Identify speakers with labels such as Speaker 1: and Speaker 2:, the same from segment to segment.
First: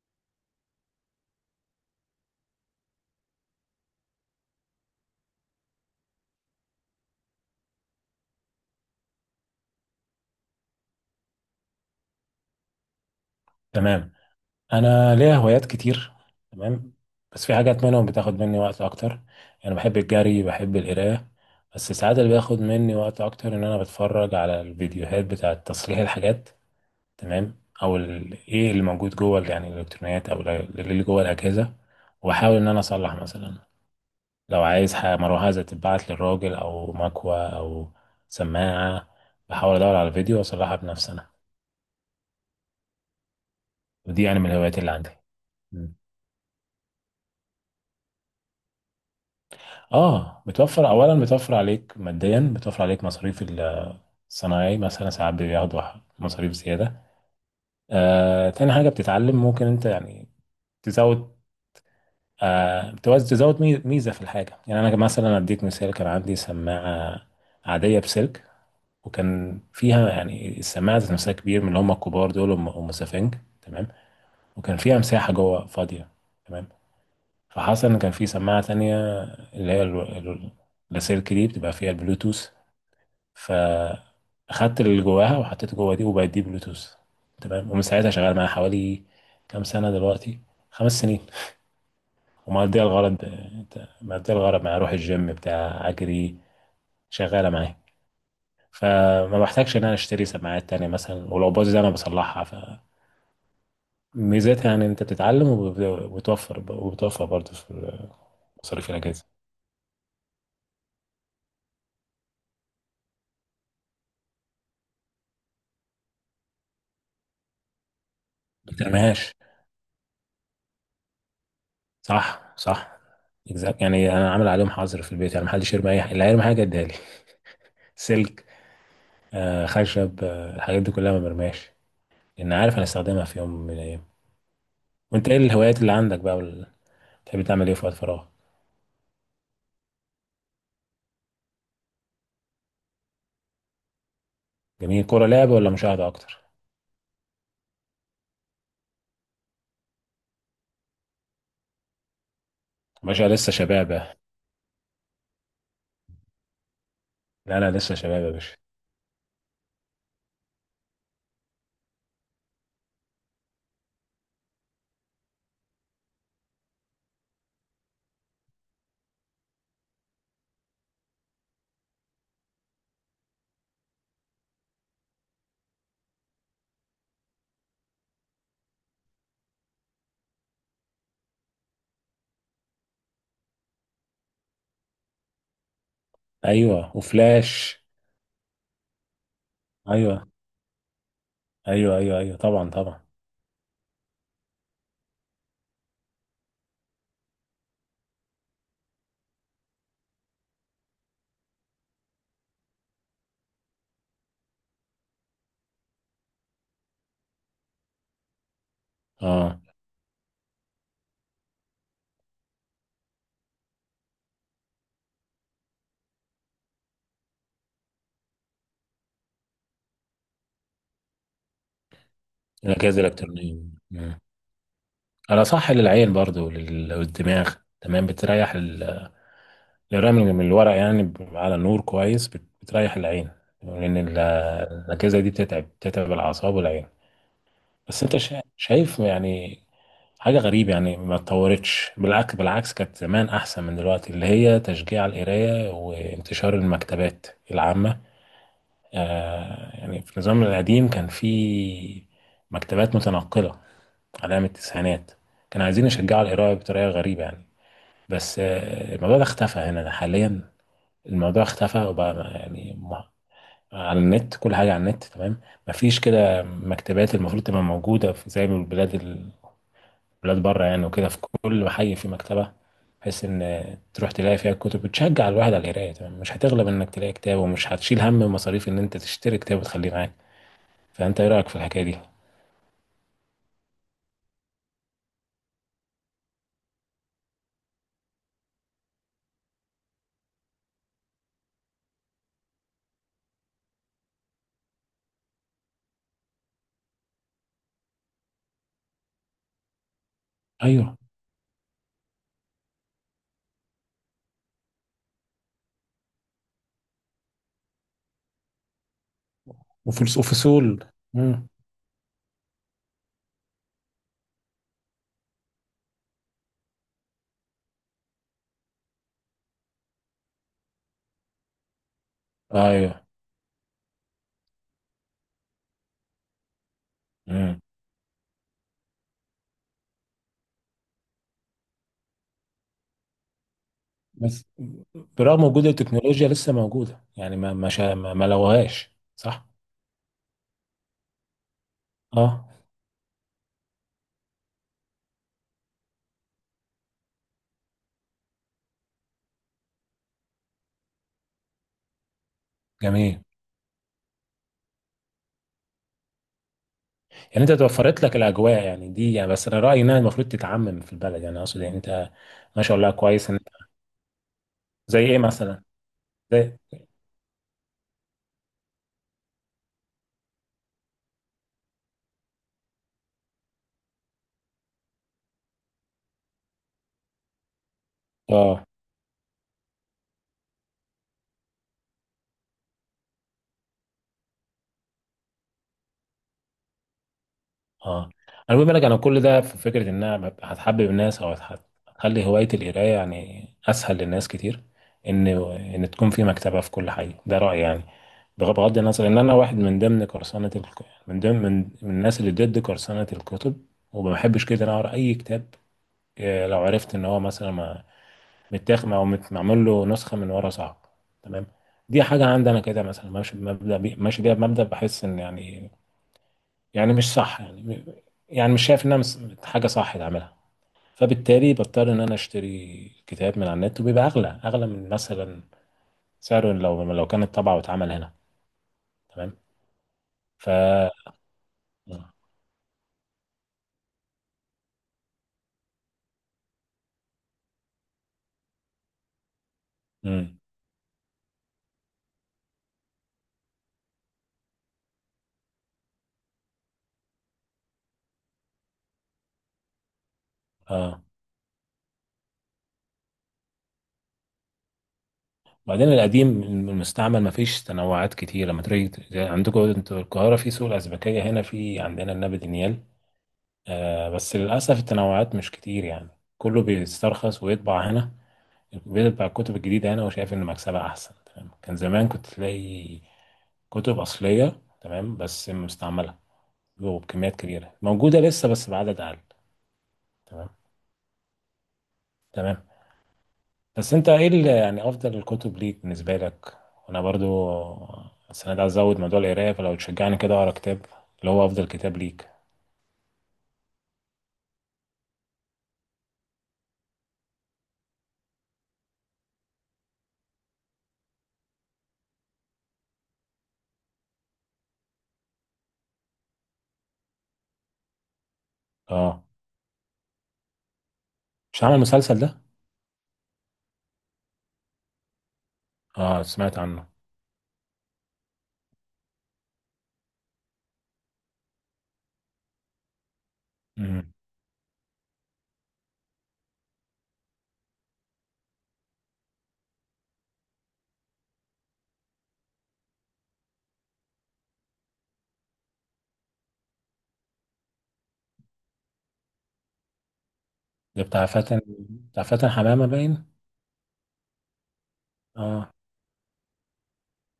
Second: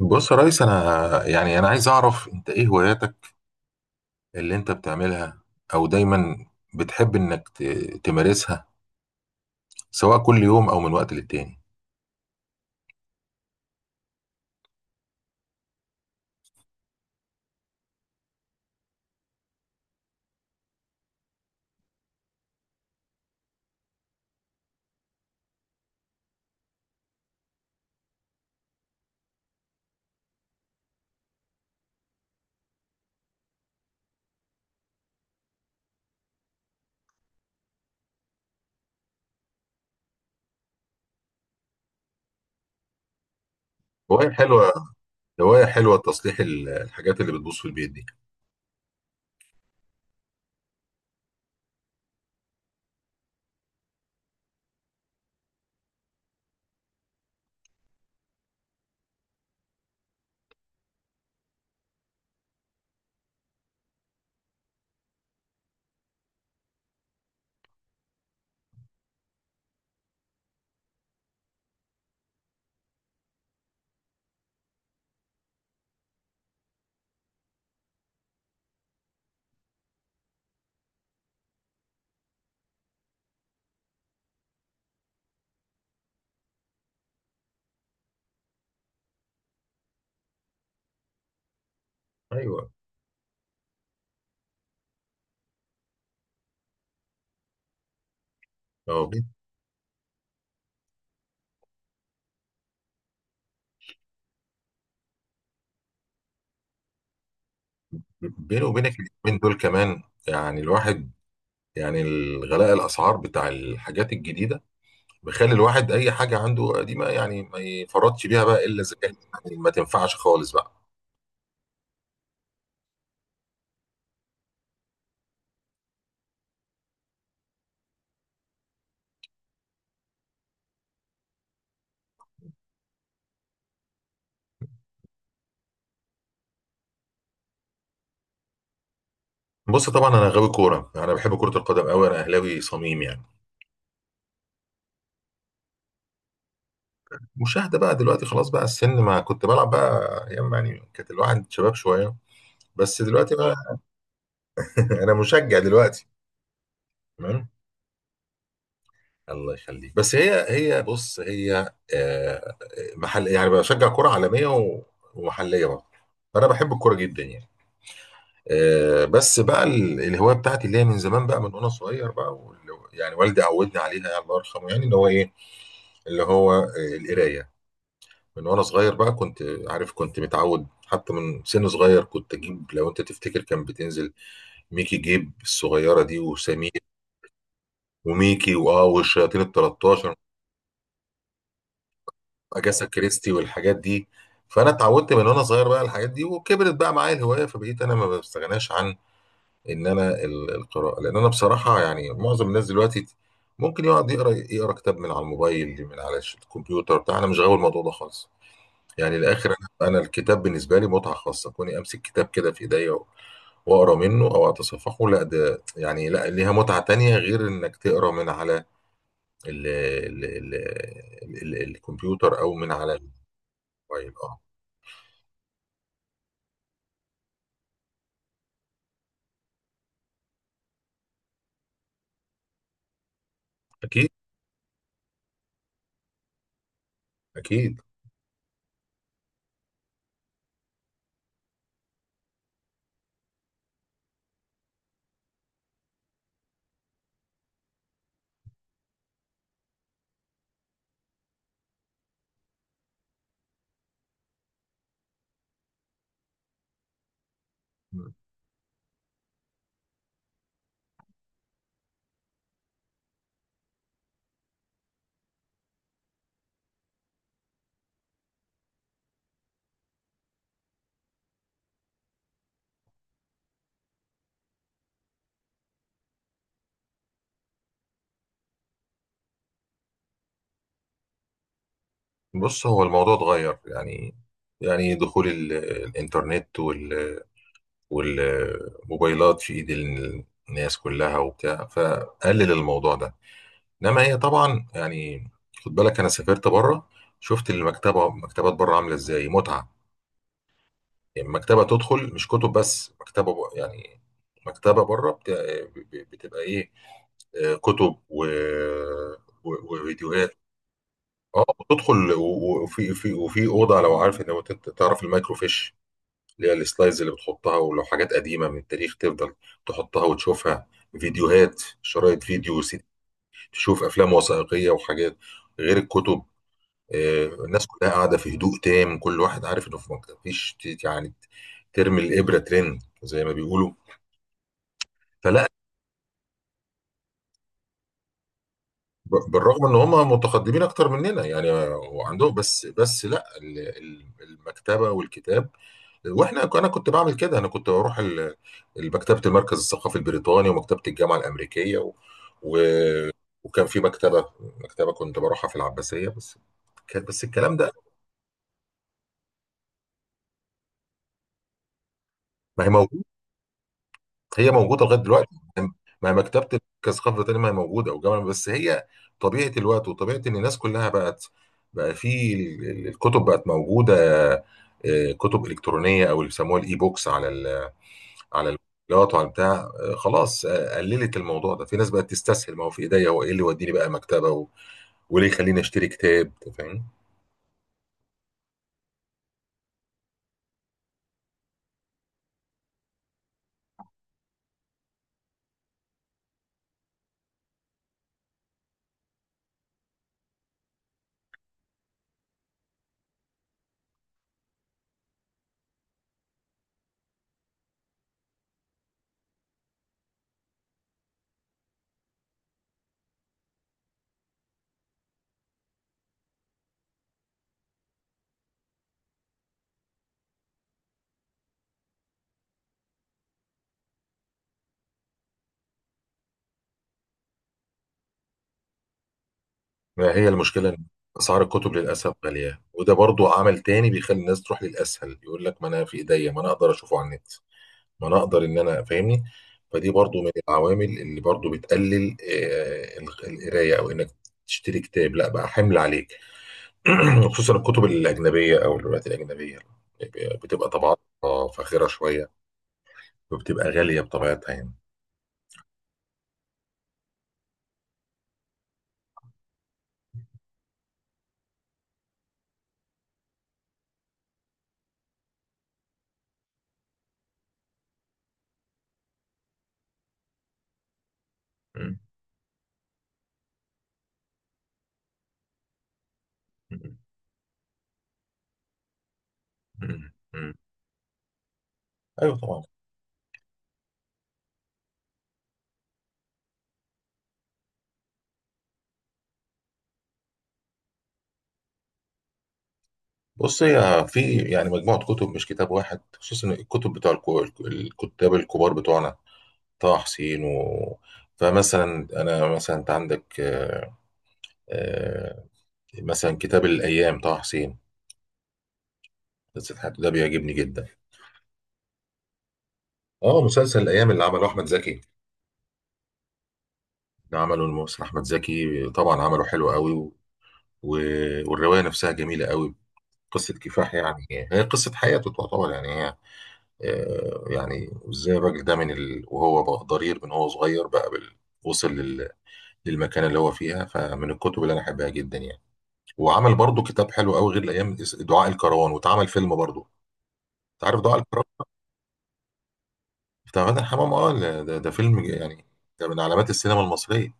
Speaker 1: بص يا ريس، انا عايز اعرف، انت ايه هواياتك اللي انت بتعملها او دايما بتحب انك تمارسها، سواء كل يوم او من وقت للتاني.
Speaker 2: تمام. انا ليا هوايات كتير. تمام، بس في حاجات منهم بتاخد مني وقت اكتر. انا بحب الجري، بحب القرايه، بس ساعات اللي بياخد مني وقت اكتر ان انا بتفرج على الفيديوهات بتاعه تصليح الحاجات. تمام، او ايه اللي موجود جوه يعني الالكترونيات، او اللي جوه الاجهزه، واحاول ان انا اصلح. مثلا لو عايز حاجه مروحه تتبعت للراجل، او مكوه، او سماعه، بحاول ادور على الفيديو واصلحها بنفسي انا. ودي
Speaker 1: هواية
Speaker 2: يعني من
Speaker 1: حلوة.
Speaker 2: الهوايات اللي عندي.
Speaker 1: هواية حلوة تصليح الحاجات اللي بتبوظ في البيت دي.
Speaker 2: اه، بتوفر، اولا بتوفر عليك ماديا، بتوفر عليك مصاريف. الصناعي مثلا ساعات بياخدوا مصاريف زياده. تاني حاجه بتتعلم، ممكن انت يعني تزود. تزود ميزه في الحاجه. يعني انا مثلا اديك مثال، كان عندي سماعه عاديه بسلك، وكان فيها يعني السماعه ذات نفسها كبير من اللي هم الكبار دول ام أم سفنج. تمام، وكان فيها مساحه جوه فاضيه. تمام، فحصل ان كان في سماعه تانية، اللي هي اللاسلكي دي بتبقى فيها البلوتوث، فاخدت اللي جواها وحطيته جوا دي وبقت دي بلوتوث. تمام، ومن ساعتها شغال معايا حوالي كام سنة دلوقتي، 5 سنين.
Speaker 1: ايوه.
Speaker 2: ومقضية الغرض. مقضية الغرض معايا، اروح الجيم بتاع اجري، شغالة معايا،
Speaker 1: هو بين-
Speaker 2: فما بحتاجش ان انا اشتري سماعات تانية مثلا، ولو باظت انا بصلحها. فميزتها يعني انت بتتعلم وبتوفر، وبتوفر برضه في
Speaker 1: بيني
Speaker 2: مصاريف
Speaker 1: وبينك
Speaker 2: الاجهزة.
Speaker 1: اليومين دول كمان يعني الواحد، يعني الغلاء الاسعار بتاع الحاجات الجديده بيخلي الواحد اي حاجه عنده قديمه يعني ما يفرطش بيها بقى
Speaker 2: ما
Speaker 1: الا اذا كانت
Speaker 2: بترميهاش.
Speaker 1: يعني ما تنفعش خالص بقى.
Speaker 2: صح صح. exact. يعني انا عامل عليهم حظر في البيت، يعني محدش يرمي اي حاجة، اللي هيرمي حاجة اديها لي. سلك، خشب، الحاجات دي كلها ما برماش، لان عارف انا استخدمها في يوم من الايام. وانت ايه الهوايات اللي عندك بقى بتحب تعمل ايه في وقت فراغ؟
Speaker 1: بص طبعا انا غاوي كوره، يعني انا بحب كره القدم قوي، انا اهلاوي صميم يعني.
Speaker 2: جميل. كوره لعب ولا مشاهده اكتر؟
Speaker 1: مشاهده بقى دلوقتي، خلاص بقى السن، ما كنت بلعب بقى ايام، يعني كانت الواحد شباب شويه، بس
Speaker 2: باشا
Speaker 1: دلوقتي
Speaker 2: لسه
Speaker 1: بقى.
Speaker 2: شبابه.
Speaker 1: انا مشجع دلوقتي. تمام.
Speaker 2: لا لا، لسه شباب يا باشا.
Speaker 1: الله يخليك، بس هي بص، هي محل يعني بشجع كره عالميه ومحليه برضه، فانا بحب الكوره جدا يعني. بس بقى الهوايه بتاعتي اللي هي من زمان بقى من وانا صغير بقى يعني والدي عودني عليها، يعني الله يرحمه، يعني اللي هو ايه، اللي هو القرايه. من وانا صغير بقى كنت عارف، كنت متعود حتى من سن صغير، كنت اجيب لو انت تفتكر كان بتنزل ميكي جيب الصغيره دي، وسمير
Speaker 2: ايوه، وفلاش.
Speaker 1: وميكي واه والشياطين ال 13،
Speaker 2: ايوه ايوه ايوه ايوه، طبعا
Speaker 1: اجاسا
Speaker 2: طبعا.
Speaker 1: كريستي والحاجات دي. فانا اتعودت من وانا صغير بقى على الحاجات دي، وكبرت بقى معايا الهوايه، فبقيت انا ما بستغناش عن ان انا القراءه. لان انا بصراحه يعني معظم الناس دلوقتي ممكن يقعد يقرا كتاب من على الموبايل، من على الكمبيوتر بتاع. انا مش غاوي الموضوع ده خالص يعني الاخر.
Speaker 2: اه،
Speaker 1: انا الكتاب بالنسبه لي متعه خاصه، كوني امسك كتاب كده في ايديا واقرا منه او اتصفحه، لا ده يعني لا ليها متعه تانية غير انك تقرا من على ال ال ال ال الكمبيوتر او من على
Speaker 2: الاجهزه الالكترونيه.
Speaker 1: الموبايل،
Speaker 2: مم.
Speaker 1: اه.
Speaker 2: انا صح، للعين برضو، للدماغ. تمام، بتريح الرمل من الورق، يعني على النور كويس، بتريح العين، لان
Speaker 1: اكيد.
Speaker 2: الاجهزه دي بتتعب، بتتعب الاعصاب والعين.
Speaker 1: اكيد.
Speaker 2: بس انت شايف يعني حاجة غريبة، يعني ما اتطورتش، بالعكس بالعكس، كانت زمان أحسن من دلوقتي، اللي هي تشجيع القراية وانتشار المكتبات العامة. آه يعني في النظام القديم كان في مكتبات متنقلة على أيام التسعينات، كانوا عايزين يشجعوا القراية بطريقة غريبة يعني. بس آه الموضوع ده اختفى هنا حاليا. الموضوع اختفى، وبقى يعني على النت، كل حاجة على النت. تمام، مفيش كده مكتبات المفروض تبقى موجودة في، زي ما البلاد، بلاد بره يعني، وكده في كل محي في مكتبة، بحيث ان تروح تلاقي فيها الكتب، بتشجع الواحد على القراية. تمام، مش هتغلب انك تلاقي كتاب، ومش هتشيل هم مصاريف ان انت تشتري كتاب وتخليه معاك. فانت ايه رأيك في الحكاية دي؟
Speaker 1: بص هو الموضوع اتغير يعني، يعني دخول الانترنت والموبايلات في ايد الناس كلها وبتاع، فقلل الموضوع ده. انما هي طبعا يعني خد بالك انا سافرت بره، شفت المكتبه، مكتبات بره عامله ازاي متعه.
Speaker 2: ايوه،
Speaker 1: يعني مكتبه تدخل مش كتب بس، مكتبه يعني مكتبه بره بتبقى ايه؟ كتب
Speaker 2: وفلوس،
Speaker 1: وفيديوهات.
Speaker 2: وفصول.
Speaker 1: اه،
Speaker 2: امم.
Speaker 1: وتدخل وفي وفي اوضه، لو عارف، لو انت تعرف المايكرو فيش اللي هي السلايدز اللي بتحطها، ولو حاجات قديمه من التاريخ تفضل تحطها وتشوفها. فيديوهات،
Speaker 2: ايوه.
Speaker 1: تشوف افلام وثائقيه وحاجات غير الكتب.
Speaker 2: امم.
Speaker 1: الناس كلها قاعده في هدوء تام، كل واحد عارف انه في مكان مفيش يعني ترمي الابره ترن، زي ما بيقولوا.
Speaker 2: بس برغم
Speaker 1: فلا،
Speaker 2: وجود التكنولوجيا لسه موجودة يعني، ما ما شا- ما ما لغوهاش. صح.
Speaker 1: بالرغم ان هم متقدمين اكتر مننا يعني، وعندهم،
Speaker 2: اه
Speaker 1: بس لا المكتبه والكتاب. واحنا انا كنت بعمل كده، انا كنت بروح مكتبه المركز الثقافي البريطاني، ومكتبه الجامعه الامريكيه و...
Speaker 2: جميل.
Speaker 1: وكان في مكتبه، مكتبه كنت بروحها في العباسيه بس. بس
Speaker 2: يعني انت
Speaker 1: الكلام ده،
Speaker 2: توفرت لك الاجواء يعني، دي يعني بس انا رايي انها المفروض تتعمم في البلد يعني، اقصد يعني انت ما
Speaker 1: ما هي
Speaker 2: شاء الله
Speaker 1: موجود،
Speaker 2: كويس ان.
Speaker 1: هي موجوده لغايه
Speaker 2: زي ايه
Speaker 1: دلوقتي.
Speaker 2: مثلا؟
Speaker 1: ما
Speaker 2: زي.
Speaker 1: مكتبه كثقافه تانية ما هي موجوده، وجامعه، بس هي طبيعه الوقت وطبيعه ان الناس كلها بقت، بقى في الكتب بقت موجوده كتب الكترونيه، او اللي بيسموها الاي بوكس، على ال، على
Speaker 2: اه
Speaker 1: الفيديوهات وعلى بتاع. خلاص، قللت الموضوع ده. في ناس بقت تستسهل، ما هو في ايديا، هو ايه اللي يوديني بقى مكتبه وليه يخليني اشتري كتاب؟ أنت فاهم.
Speaker 2: اه. انا بقول لك، انا كل ده في فكره ان انا ببقى هتحبب الناس، هتخلي هوايه القرايه يعني اسهل للناس كتير، ان ان تكون في مكتبه في كل حي، ده رايي يعني. بغض النظر ان انا واحد من ضمن من ضمن من الناس اللي ضد قرصنه الكتب، وما بحبش كده انا اقرا اي كتاب لو عرفت ان هو مثلا متاخد معمول له نسخه من ورا. صعب. تمام، دي حاجه عندي انا كده، مثلا ماشي ماشي بيها بمبدا، بحس ان يعني، يعني مش صح يعني، يعني مش شايف انها حاجه صح تعملها. فبالتالي بضطر ان انا اشتري كتاب من على النت، وبيبقى اغلى، اغلى من مثلا سعره، لو كانت طبعه واتعمل هنا. تمام.
Speaker 1: ما هي
Speaker 2: ف
Speaker 1: المشكله إن اسعار الكتب للاسف غاليه، وده برضو عمل تاني بيخلي الناس تروح للاسهل. يقول لك ما انا في ايديا، ما انا اقدر اشوفه على النت، ما انا اقدر ان انا فاهمني. فدي برضو من
Speaker 2: امم.
Speaker 1: العوامل اللي برضو بتقلل القرايه، او انك تشتري كتاب، لا بقى حمل عليك. خصوصا الكتب الاجنبيه او الروايات الاجنبيه بتبقى
Speaker 2: اه،
Speaker 1: طبعاتها فاخره شويه، وبتبقى غاليه بطبيعتها يعني.
Speaker 2: وبعدين القديم المستعمل ما فيش تنوعات كتير. لما تيجي عندكم انتوا القاهره في سوق الازبكيه، هنا في عندنا النبي دانيال، آه، بس للاسف التنوعات مش كتير يعني، كله بيسترخص ويطبع هنا الكمبيوتر بتاع الكتب الجديدة. أنا وشايف إن مكسبها أحسن. تمام. كان
Speaker 1: مم.
Speaker 2: زمان كنت تلاقي كتب أصلية، تمام، بس مستعملة
Speaker 1: مم.
Speaker 2: وبكميات كبيرة، موجودة لسه بس بعدد أقل.
Speaker 1: مم.
Speaker 2: تمام.
Speaker 1: مم. ايوه طبعا.
Speaker 2: تمام. بس أنت إيه اللي يعني أفضل الكتب ليك بالنسبة لك؟ وأنا برضو السنة دي عايز أزود موضوع القراية، فلو تشجعني كده أقرأ كتاب، اللي هو أفضل كتاب ليك.
Speaker 1: بص هي في يعني مجموعه كتب، مش كتاب واحد، خصوصا الكتب بتوع الكتاب الكبار بتوعنا، طه حسين فمثلا انا، مثلا انت عندك آه، مثلا كتاب الأيام، طه حسين،
Speaker 2: أه.
Speaker 1: قصة حياته، ده بيعجبني جدا.
Speaker 2: مش هعمل مسلسل ده؟
Speaker 1: اه، مسلسل الأيام اللي عمله أحمد زكي،
Speaker 2: أه سمعت عنه.
Speaker 1: اللي عمله الممثل أحمد زكي، طبعا عمله حلو قوي و... والرواية نفسها جميلة قوي. قصة كفاح
Speaker 2: مم.
Speaker 1: يعني، هي قصة حياته تعتبر يعني هي يعني ازاي الراجل ده من وهو بقى ضرير من هو صغير بقى وصل للمكانة اللي هو فيها. فمن الكتب اللي أنا أحبها جدا يعني. وعمل برضه كتاب حلو قوي غير الأيام، دعاء الكروان، واتعمل فيلم برضه. أنت عارف
Speaker 2: ده
Speaker 1: دعاء
Speaker 2: بتاع
Speaker 1: الكروان؟
Speaker 2: فاتن؟ بتاع فاتن حمامة باين؟
Speaker 1: بتاع مدحت حمام، اه، ده فيلم يعني
Speaker 2: أه.
Speaker 1: ده من علامات السينما المصرية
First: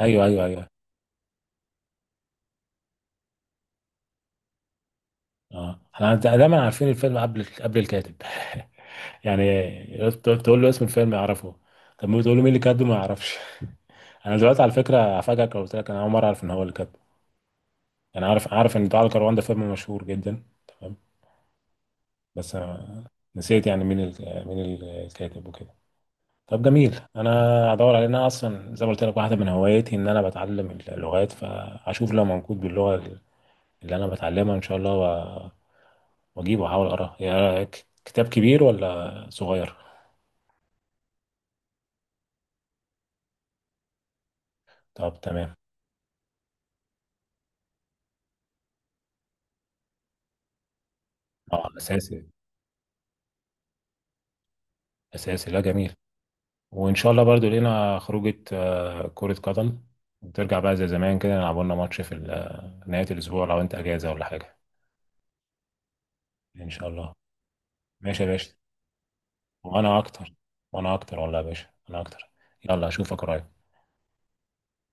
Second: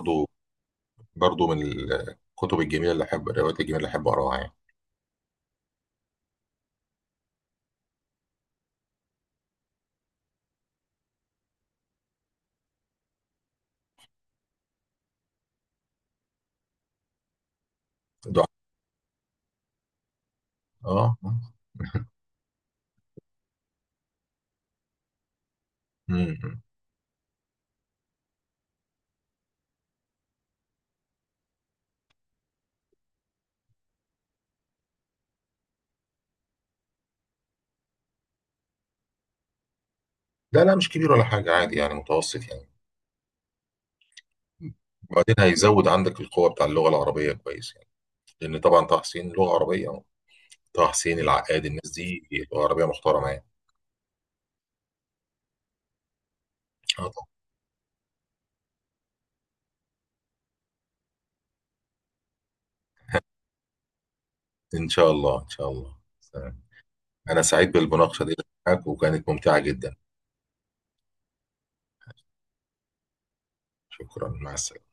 Speaker 2: أيوه أيوه أيوه.
Speaker 1: برضو من الكتب الجميلة اللي أحب، الروايات الجميلة اللي أحب أقراها يعني.
Speaker 2: اه، احنا دايما عارفين الفيلم قبل الكاتب. يعني تقول له اسم الفيلم يعرفه، طب ما تقول له مين اللي كاتبه ما يعرفش. انا دلوقتي على فكره هفاجئك لو قلت لك انا اول مره اعرف ان هو اللي كاتبه. انا
Speaker 1: ده-
Speaker 2: عارف، عارف ان دعاء الكروان ده فيلم مشهور جدا. تمام.
Speaker 1: اه.
Speaker 2: بس أنا نسيت يعني مين الكاتب وكده.
Speaker 1: مم.
Speaker 2: طب جميل. انا هدور عليه. انا اصلا زي ما قلت لك، واحده من هواياتي ان انا بتعلم اللغات، فاشوف لو موجود باللغه اللي انا بتعلمها ان شاء الله، واجيبه احاول اقراه. يا كتاب كبير ولا صغير؟
Speaker 1: لا لا، مش كبير ولا حاجة، عادي يعني متوسط يعني.
Speaker 2: طب
Speaker 1: وبعدين
Speaker 2: تمام.
Speaker 1: هيزود عندك القوة بتاع اللغة العربية كويس يعني، لأن طبعا طه حسين لغة عربية، طه حسين العقاد
Speaker 2: اه
Speaker 1: الناس
Speaker 2: اساسي.
Speaker 1: دي لغة عربية محترمة يعني.
Speaker 2: اساسي. لا جميل. وان
Speaker 1: اه
Speaker 2: شاء الله
Speaker 1: طبعا.
Speaker 2: برضو لينا خروجه كره قدم، وترجع بقى زي زمان كده، نلعب لنا ماتش في نهايه الاسبوع لو انت اجازه ولا حاجه.
Speaker 1: إن شاء الله إن شاء الله، سلام.
Speaker 2: ان شاء الله.
Speaker 1: أنا سعيد
Speaker 2: ماشي
Speaker 1: بالمناقشة
Speaker 2: يا
Speaker 1: دي
Speaker 2: باشا.
Speaker 1: معاك وكانت ممتعة جدا.
Speaker 2: وانا اكتر. وانا اكتر والله يا باشا، انا اكتر. يلا اشوفك قريب.
Speaker 1: شكرا، مع السلامة.